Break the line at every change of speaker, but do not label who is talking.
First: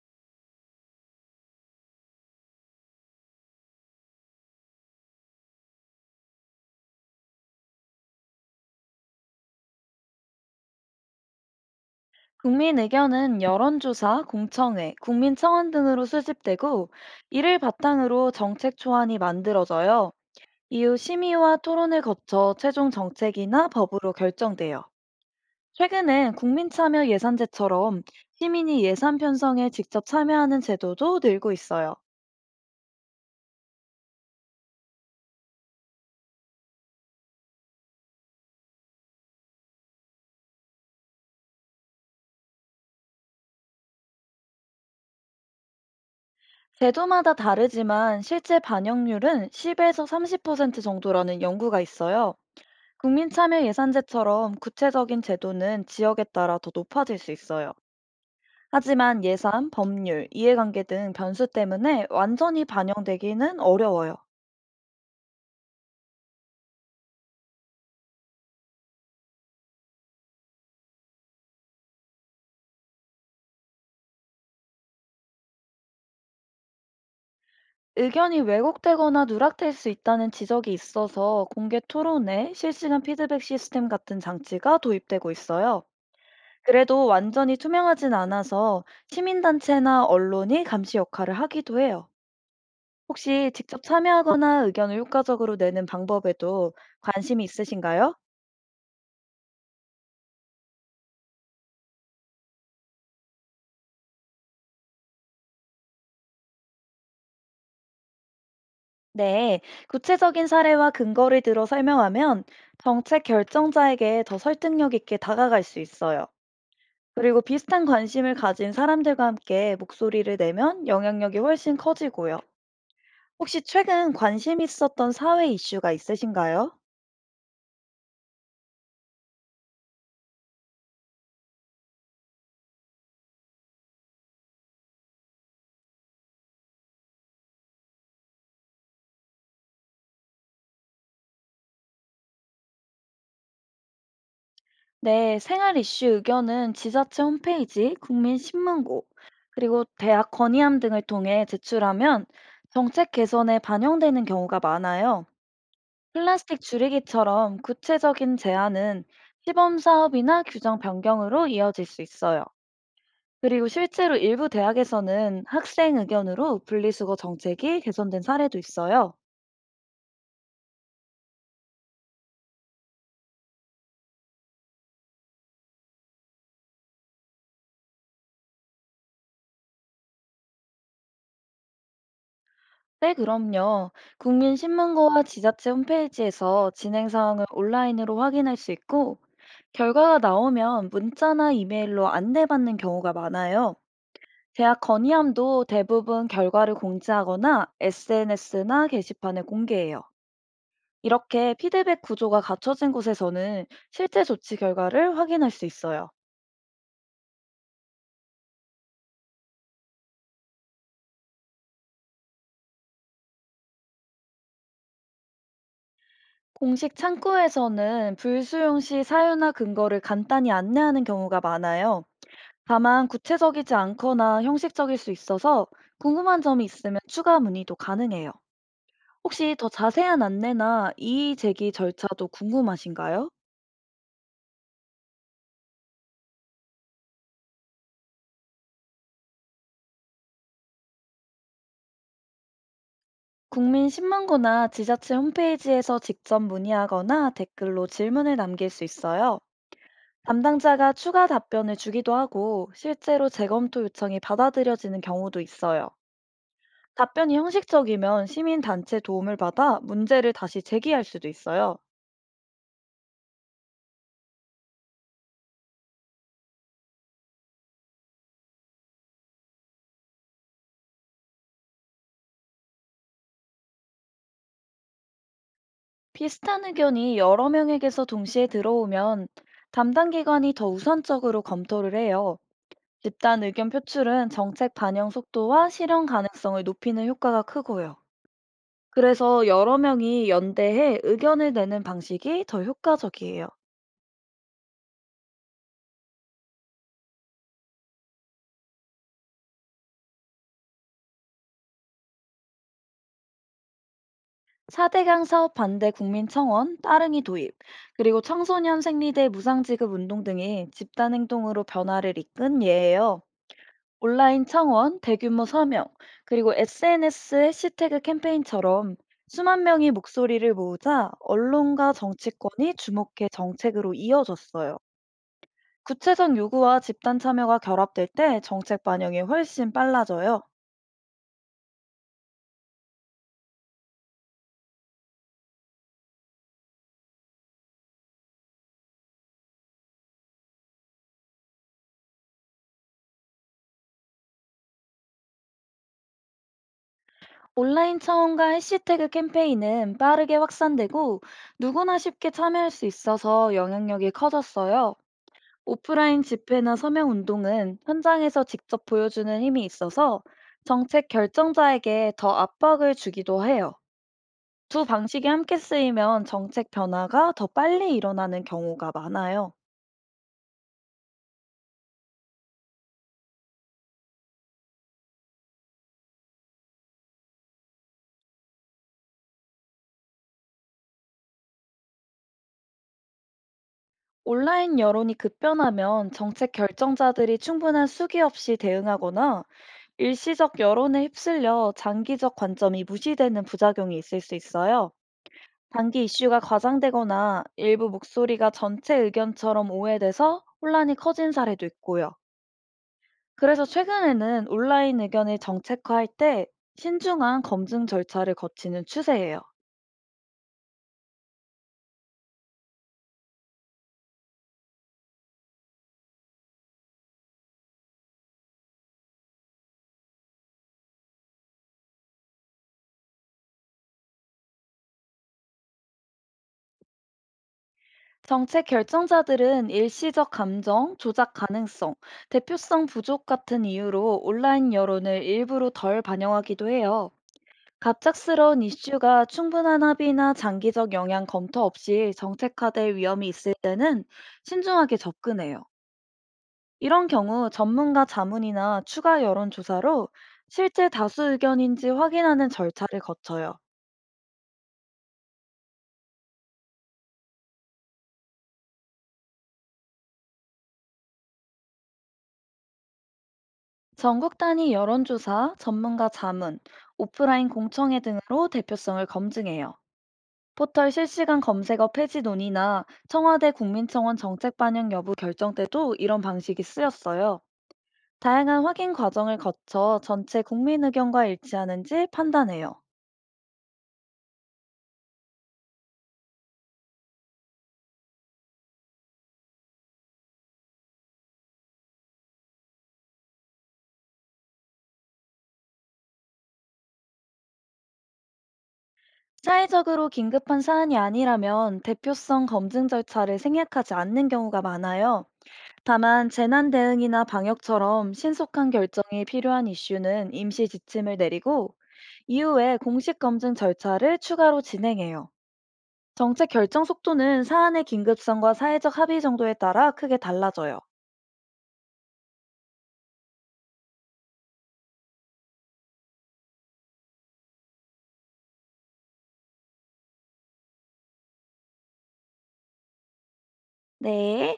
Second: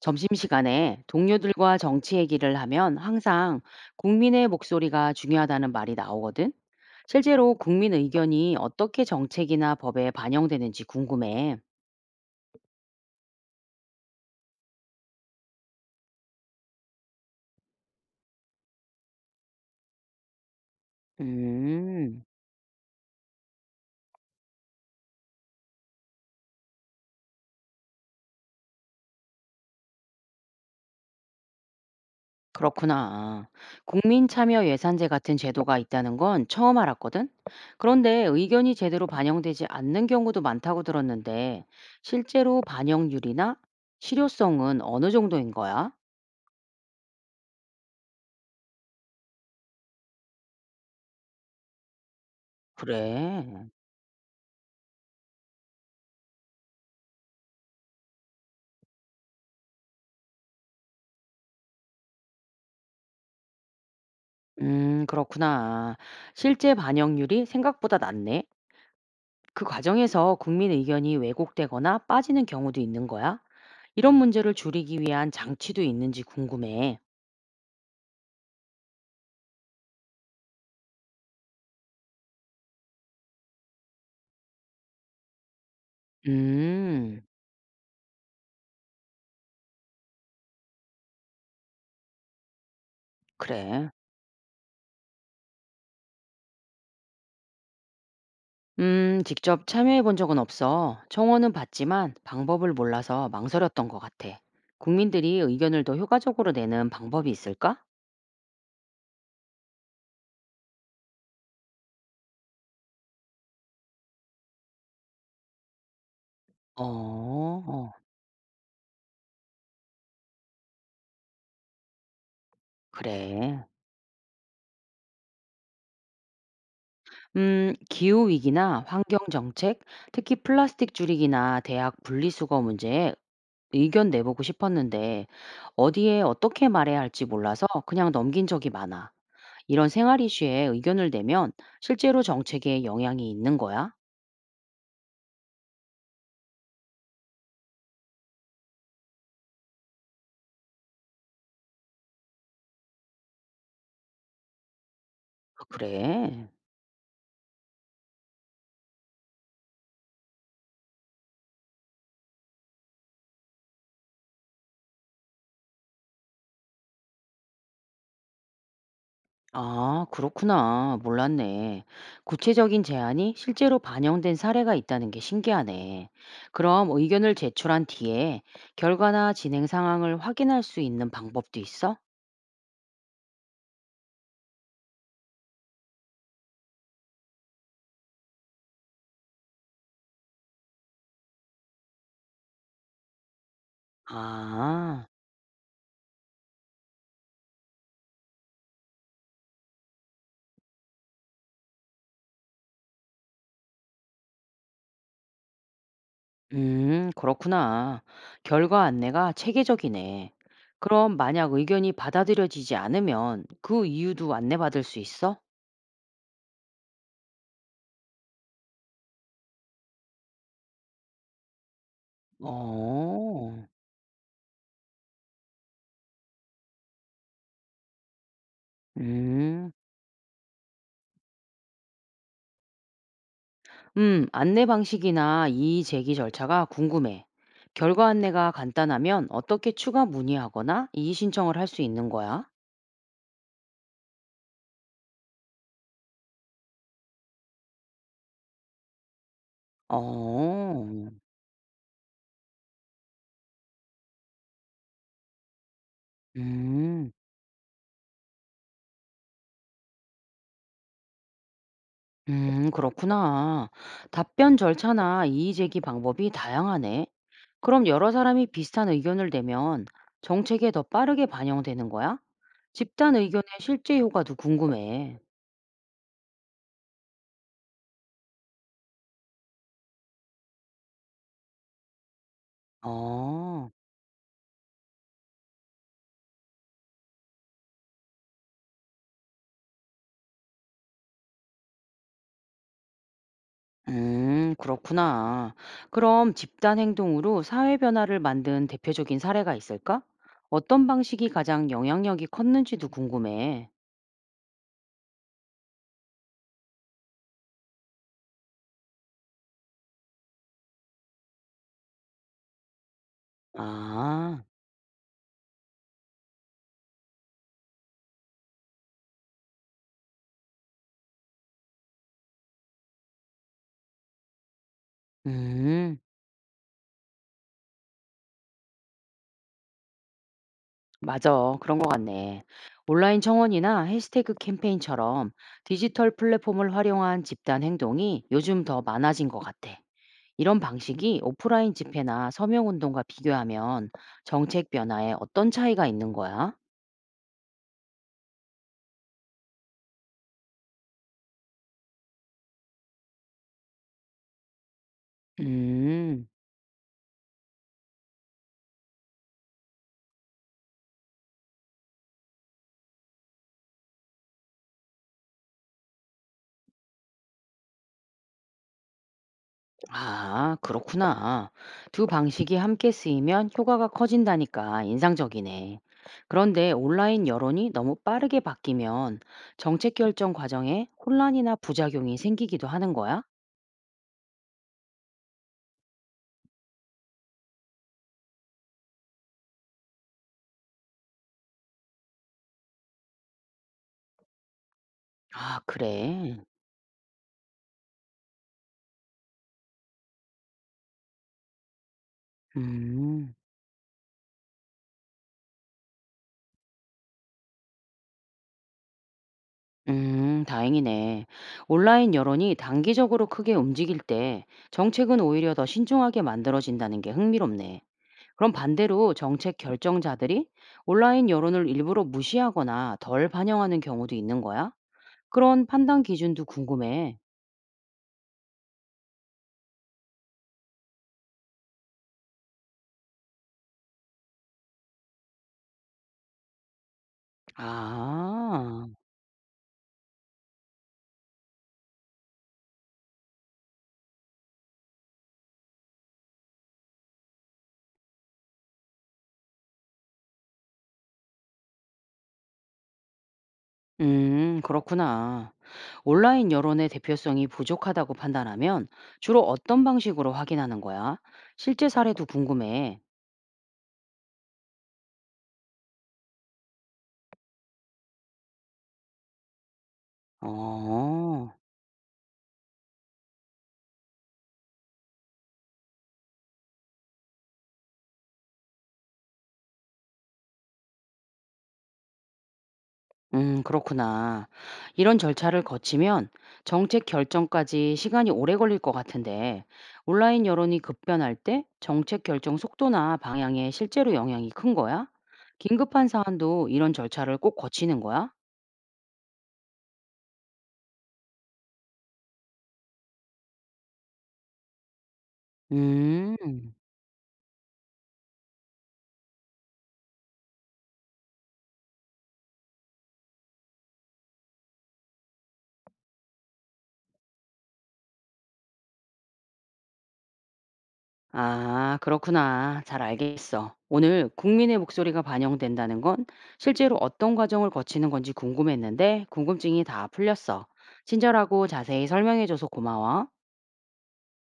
점심시간에 동료들과 정치 얘기를 하면 항상 국민의 목소리가 중요하다는 말이 나오거든. 실제로 국민 의견이 어떻게 정책이나 법에 반영되는지 궁금해.
국민 의견은 여론조사, 공청회, 국민청원 등으로 수집되고 이를 바탕으로 정책 초안이 만들어져요. 이후 심의와 토론을
음,
거쳐 최종 정책이나 법으로 결정돼요. 최근엔 국민참여 예산제처럼 시민이 예산 편성에 직접 참여하는 제도도 늘고 있어요.
그렇구나. 국민 참여 예산제 같은 제도가 있다는 건 처음 알았거든. 그런데 의견이 제대로 반영되지 않는 경우도 많다고 들었는데 실제로 반영률이나 실효성은 어느 정도인 거야?
제도마다 다르지만 실제 반영률은 10에서 30% 정도라는 연구가 있어요. 국민참여
그래.
예산제처럼 구체적인 제도는 지역에 따라 더 높아질 수 있어요. 하지만 예산, 법률, 이해관계 등 변수 때문에 완전히 반영되기는 어려워요.
그렇구나. 실제 반영률이 생각보다 낮네. 그 과정에서 국민 의견이 왜곡되거나 빠지는 경우도 있는 거야? 이런 문제를 줄이기 위한 장치도 있는지 궁금해.
의견이 왜곡되거나 누락될 수 있다는 지적이 있어서 공개 토론회, 실시간 피드백 시스템 같은 장치가 도입되고 있어요. 그래도
음,
완전히 투명하진 않아서 시민단체나 언론이 감시 역할을 하기도 해요. 혹시 직접
그래.
참여하거나 의견을 효과적으로 내는 방법에도 관심이 있으신가요?
직접 참여해 본 적은 없어. 청원은 봤지만 방법을 몰라서 망설였던 것 같아. 국민들이 의견을 더 효과적으로 내는 방법이 있을까?
네, 구체적인 사례와 근거를 들어 설명하면 정책 결정자에게 더 설득력 있게 다가갈 수 있어요.
어,
그리고 비슷한
어,
관심을 가진 사람들과 함께 목소리를 내면 영향력이 훨씬 커지고요. 혹시
그래.
최근 관심 있었던 사회 이슈가 있으신가요?
기후 위기나 환경 정책, 특히 플라스틱 줄이기나 대학 분리수거 문제에 의견 내보고 싶었는데 어디에 어떻게 말해야 할지 몰라서 그냥 넘긴 적이 많아. 이런 생활 이슈에 의견을 내면 실제로 정책에 영향이 있는 거야?
네, 생활 이슈 의견은 지자체 홈페이지, 국민신문고, 그리고 대학 건의함 등을 통해 제출하면 정책 개선에 반영되는 경우가 많아요.
그래.
플라스틱 줄이기처럼 구체적인 제안은 시범 사업이나 규정 변경으로 이어질 수 있어요. 그리고 실제로 일부 대학에서는 학생 의견으로 분리수거 정책이 개선된 사례도 있어요.
아, 그렇구나. 몰랐네. 구체적인 제안이 실제로 반영된 사례가 있다는 게 신기하네. 그럼 의견을 제출한 뒤에 결과나 진행 상황을 확인할 수 있는 방법도 있어?
네, 그럼요. 국민신문고와 지자체 홈페이지에서 진행 사항을 온라인으로 확인할 수 있고, 결과가 나오면 문자나 이메일로 안내받는 경우가 많아요. 대학
아.
건의함도 대부분 결과를 공지하거나 SNS나 게시판에 공개해요. 이렇게 피드백 구조가 갖춰진 곳에서는 실제 조치 결과를 확인할 수 있어요.
음, 그렇구나. 결과 안내가 체계적이네. 그럼 만약 의견이 받아들여지지 않으면 그 이유도 안내받을 수 있어?
공식 창구에서는 불수용 시 사유나 근거를 간단히 안내하는 경우가 많아요. 다만
어.
구체적이지 않거나 형식적일 수 있어서 궁금한 점이 있으면 추가 문의도 가능해요. 혹시 더
음.
자세한 안내나 이의 제기 절차도 궁금하신가요?
음, 안내 방식이나 이의 제기 절차가 궁금해. 결과 안내가 간단하면 어떻게 추가 문의하거나 이의 신청을 할 수 있는 거야?
국민 신문고나 지자체 홈페이지에서 직접 문의하거나 댓글로 질문을 남길 수 있어요. 담당자가
어.
추가 답변을 주기도 하고 실제로 재검토 요청이 받아들여지는 경우도 있어요.
음.
답변이 형식적이면 시민단체 도움을 받아 문제를 다시 제기할 수도 있어요.
그렇구나. 답변 절차나 이의 제기 방법이 다양하네. 그럼 여러 사람이 비슷한 의견을 내면 정책에 더 빠르게 반영되는 거야? 집단 의견의 실제 효과도 궁금해.
비슷한 의견이 여러 명에게서 동시에 들어오면 담당 기관이 더 우선적으로 검토를 해요. 집단 의견
어,
표출은 정책 반영 속도와 실현 가능성을 높이는 효과가 크고요. 그래서 여러 명이 연대해 의견을 내는 방식이 더 효과적이에요.
그렇구나. 그럼 집단 행동으로 사회 변화를 만든 대표적인 사례가 있을까? 어떤 방식이 가장 영향력이 컸는지도 궁금해.
4대강 사업 반대 국민청원, 따릉이 도입, 그리고 청소년 생리대 무상지급 운동 등이 집단 행동으로 변화를 이끈 예예요.
아,
온라인 청원, 대규모 서명, 그리고 SNS 해시태그 캠페인처럼 수만 명이 목소리를 모으자 언론과 정치권이 주목해 정책으로 이어졌어요.
음.
구체적 요구와 집단 참여가 결합될 때 정책 반영이 훨씬 빨라져요.
맞아. 그런 것 같네. 온라인 청원이나 해시태그 캠페인처럼 디지털 플랫폼을 활용한 집단 행동이 요즘 더 많아진 것 같아. 이런 방식이 오프라인 집회나 서명 운동과 비교하면 정책 변화에 어떤 차이가 있는 거야?
온라인 차원과 해시태그 캠페인은 빠르게 확산되고 누구나 쉽게 참여할 수 있어서 영향력이 커졌어요. 오프라인
음.
집회나 서명 운동은 현장에서 직접 보여주는 힘이 있어서 정책 결정자에게 더 압박을 주기도 해요. 두 방식이 함께 쓰이면 정책 변화가 더 빨리 일어나는 경우가 많아요.
아, 그렇구나. 두 방식이 함께 쓰이면 효과가 커진다니까 인상적이네. 그런데 온라인 여론이 너무 빠르게 바뀌면 정책 결정 과정에 혼란이나 부작용이 생기기도 하는 거야?
온라인 여론이 급변하면 정책 결정자들이 충분한 수기 없이 대응하거나 일시적 여론에 휩쓸려 장기적 관점이 무시되는 부작용이 있을 수 있어요.
아,
단기
그래.
이슈가 과장되거나 일부 목소리가 전체 의견처럼 오해돼서 혼란이 커진 사례도 있고요.
음,
그래서 최근에는 온라인 의견을 정책화할 때 신중한 검증 절차를 거치는 추세예요.
다행이네. 온라인 여론이 단기적으로 크게 움직일 때 정책은 오히려 더 신중하게 만들어진다는 게 흥미롭네. 그럼 반대로 정책 결정자들이 온라인 여론을 일부러 무시하거나 덜 반영하는 경우도 있는 거야? 그런 판단 기준도 궁금해.
정책 결정자들은 일시적 감정, 조작 가능성, 대표성 부족 같은 이유로 온라인 여론을 일부러 덜 반영하기도 해요. 갑작스러운
아,
이슈가 충분한 합의나 장기적 영향 검토 없이 정책화될 위험이 있을 때는 신중하게 접근해요. 이런 경우 전문가 자문이나 추가 여론조사로 실제 다수 의견인지 확인하는 절차를 거쳐요.
그렇구나. 온라인 여론의 대표성이 부족하다고 판단하면 주로 어떤 방식으로 확인하는 거야? 실제 사례도 궁금해.
전국 단위 여론조사, 전문가 자문, 오프라인 공청회 등으로 대표성을 검증해요. 포털 실시간
어.
검색어 폐지 논의나 청와대 국민청원 정책 반영 여부 결정 때도 이런 방식이 쓰였어요. 다양한 확인 과정을 거쳐 전체 국민 의견과 일치하는지 판단해요.
그렇구나. 이런 절차를 거치면 정책 결정까지 시간이 오래 걸릴 것 같은데, 온라인 여론이 급변할 때 정책 결정 속도나 방향에 실제로 영향이 큰 거야? 긴급한 사안도 이런 절차를 꼭 거치는 거야?
사회적으로 긴급한 사안이 아니라면 대표성 검증 절차를 생략하지 않는 경우가 많아요. 다만 재난
음,
대응이나 방역처럼 신속한 결정이 필요한 이슈는 임시 지침을 내리고 이후에 공식 검증 절차를 추가로 진행해요. 정책 결정 속도는 사안의 긴급성과 사회적 합의 정도에 따라 크게 달라져요.
아, 그렇구나. 잘 알겠어. 오늘 국민의 목소리가 반영된다는 건 실제로 어떤 과정을 거치는 건지 궁금했는데, 궁금증이 다 풀렸어. 친절하고 자세히 설명해줘서 고마워.
네.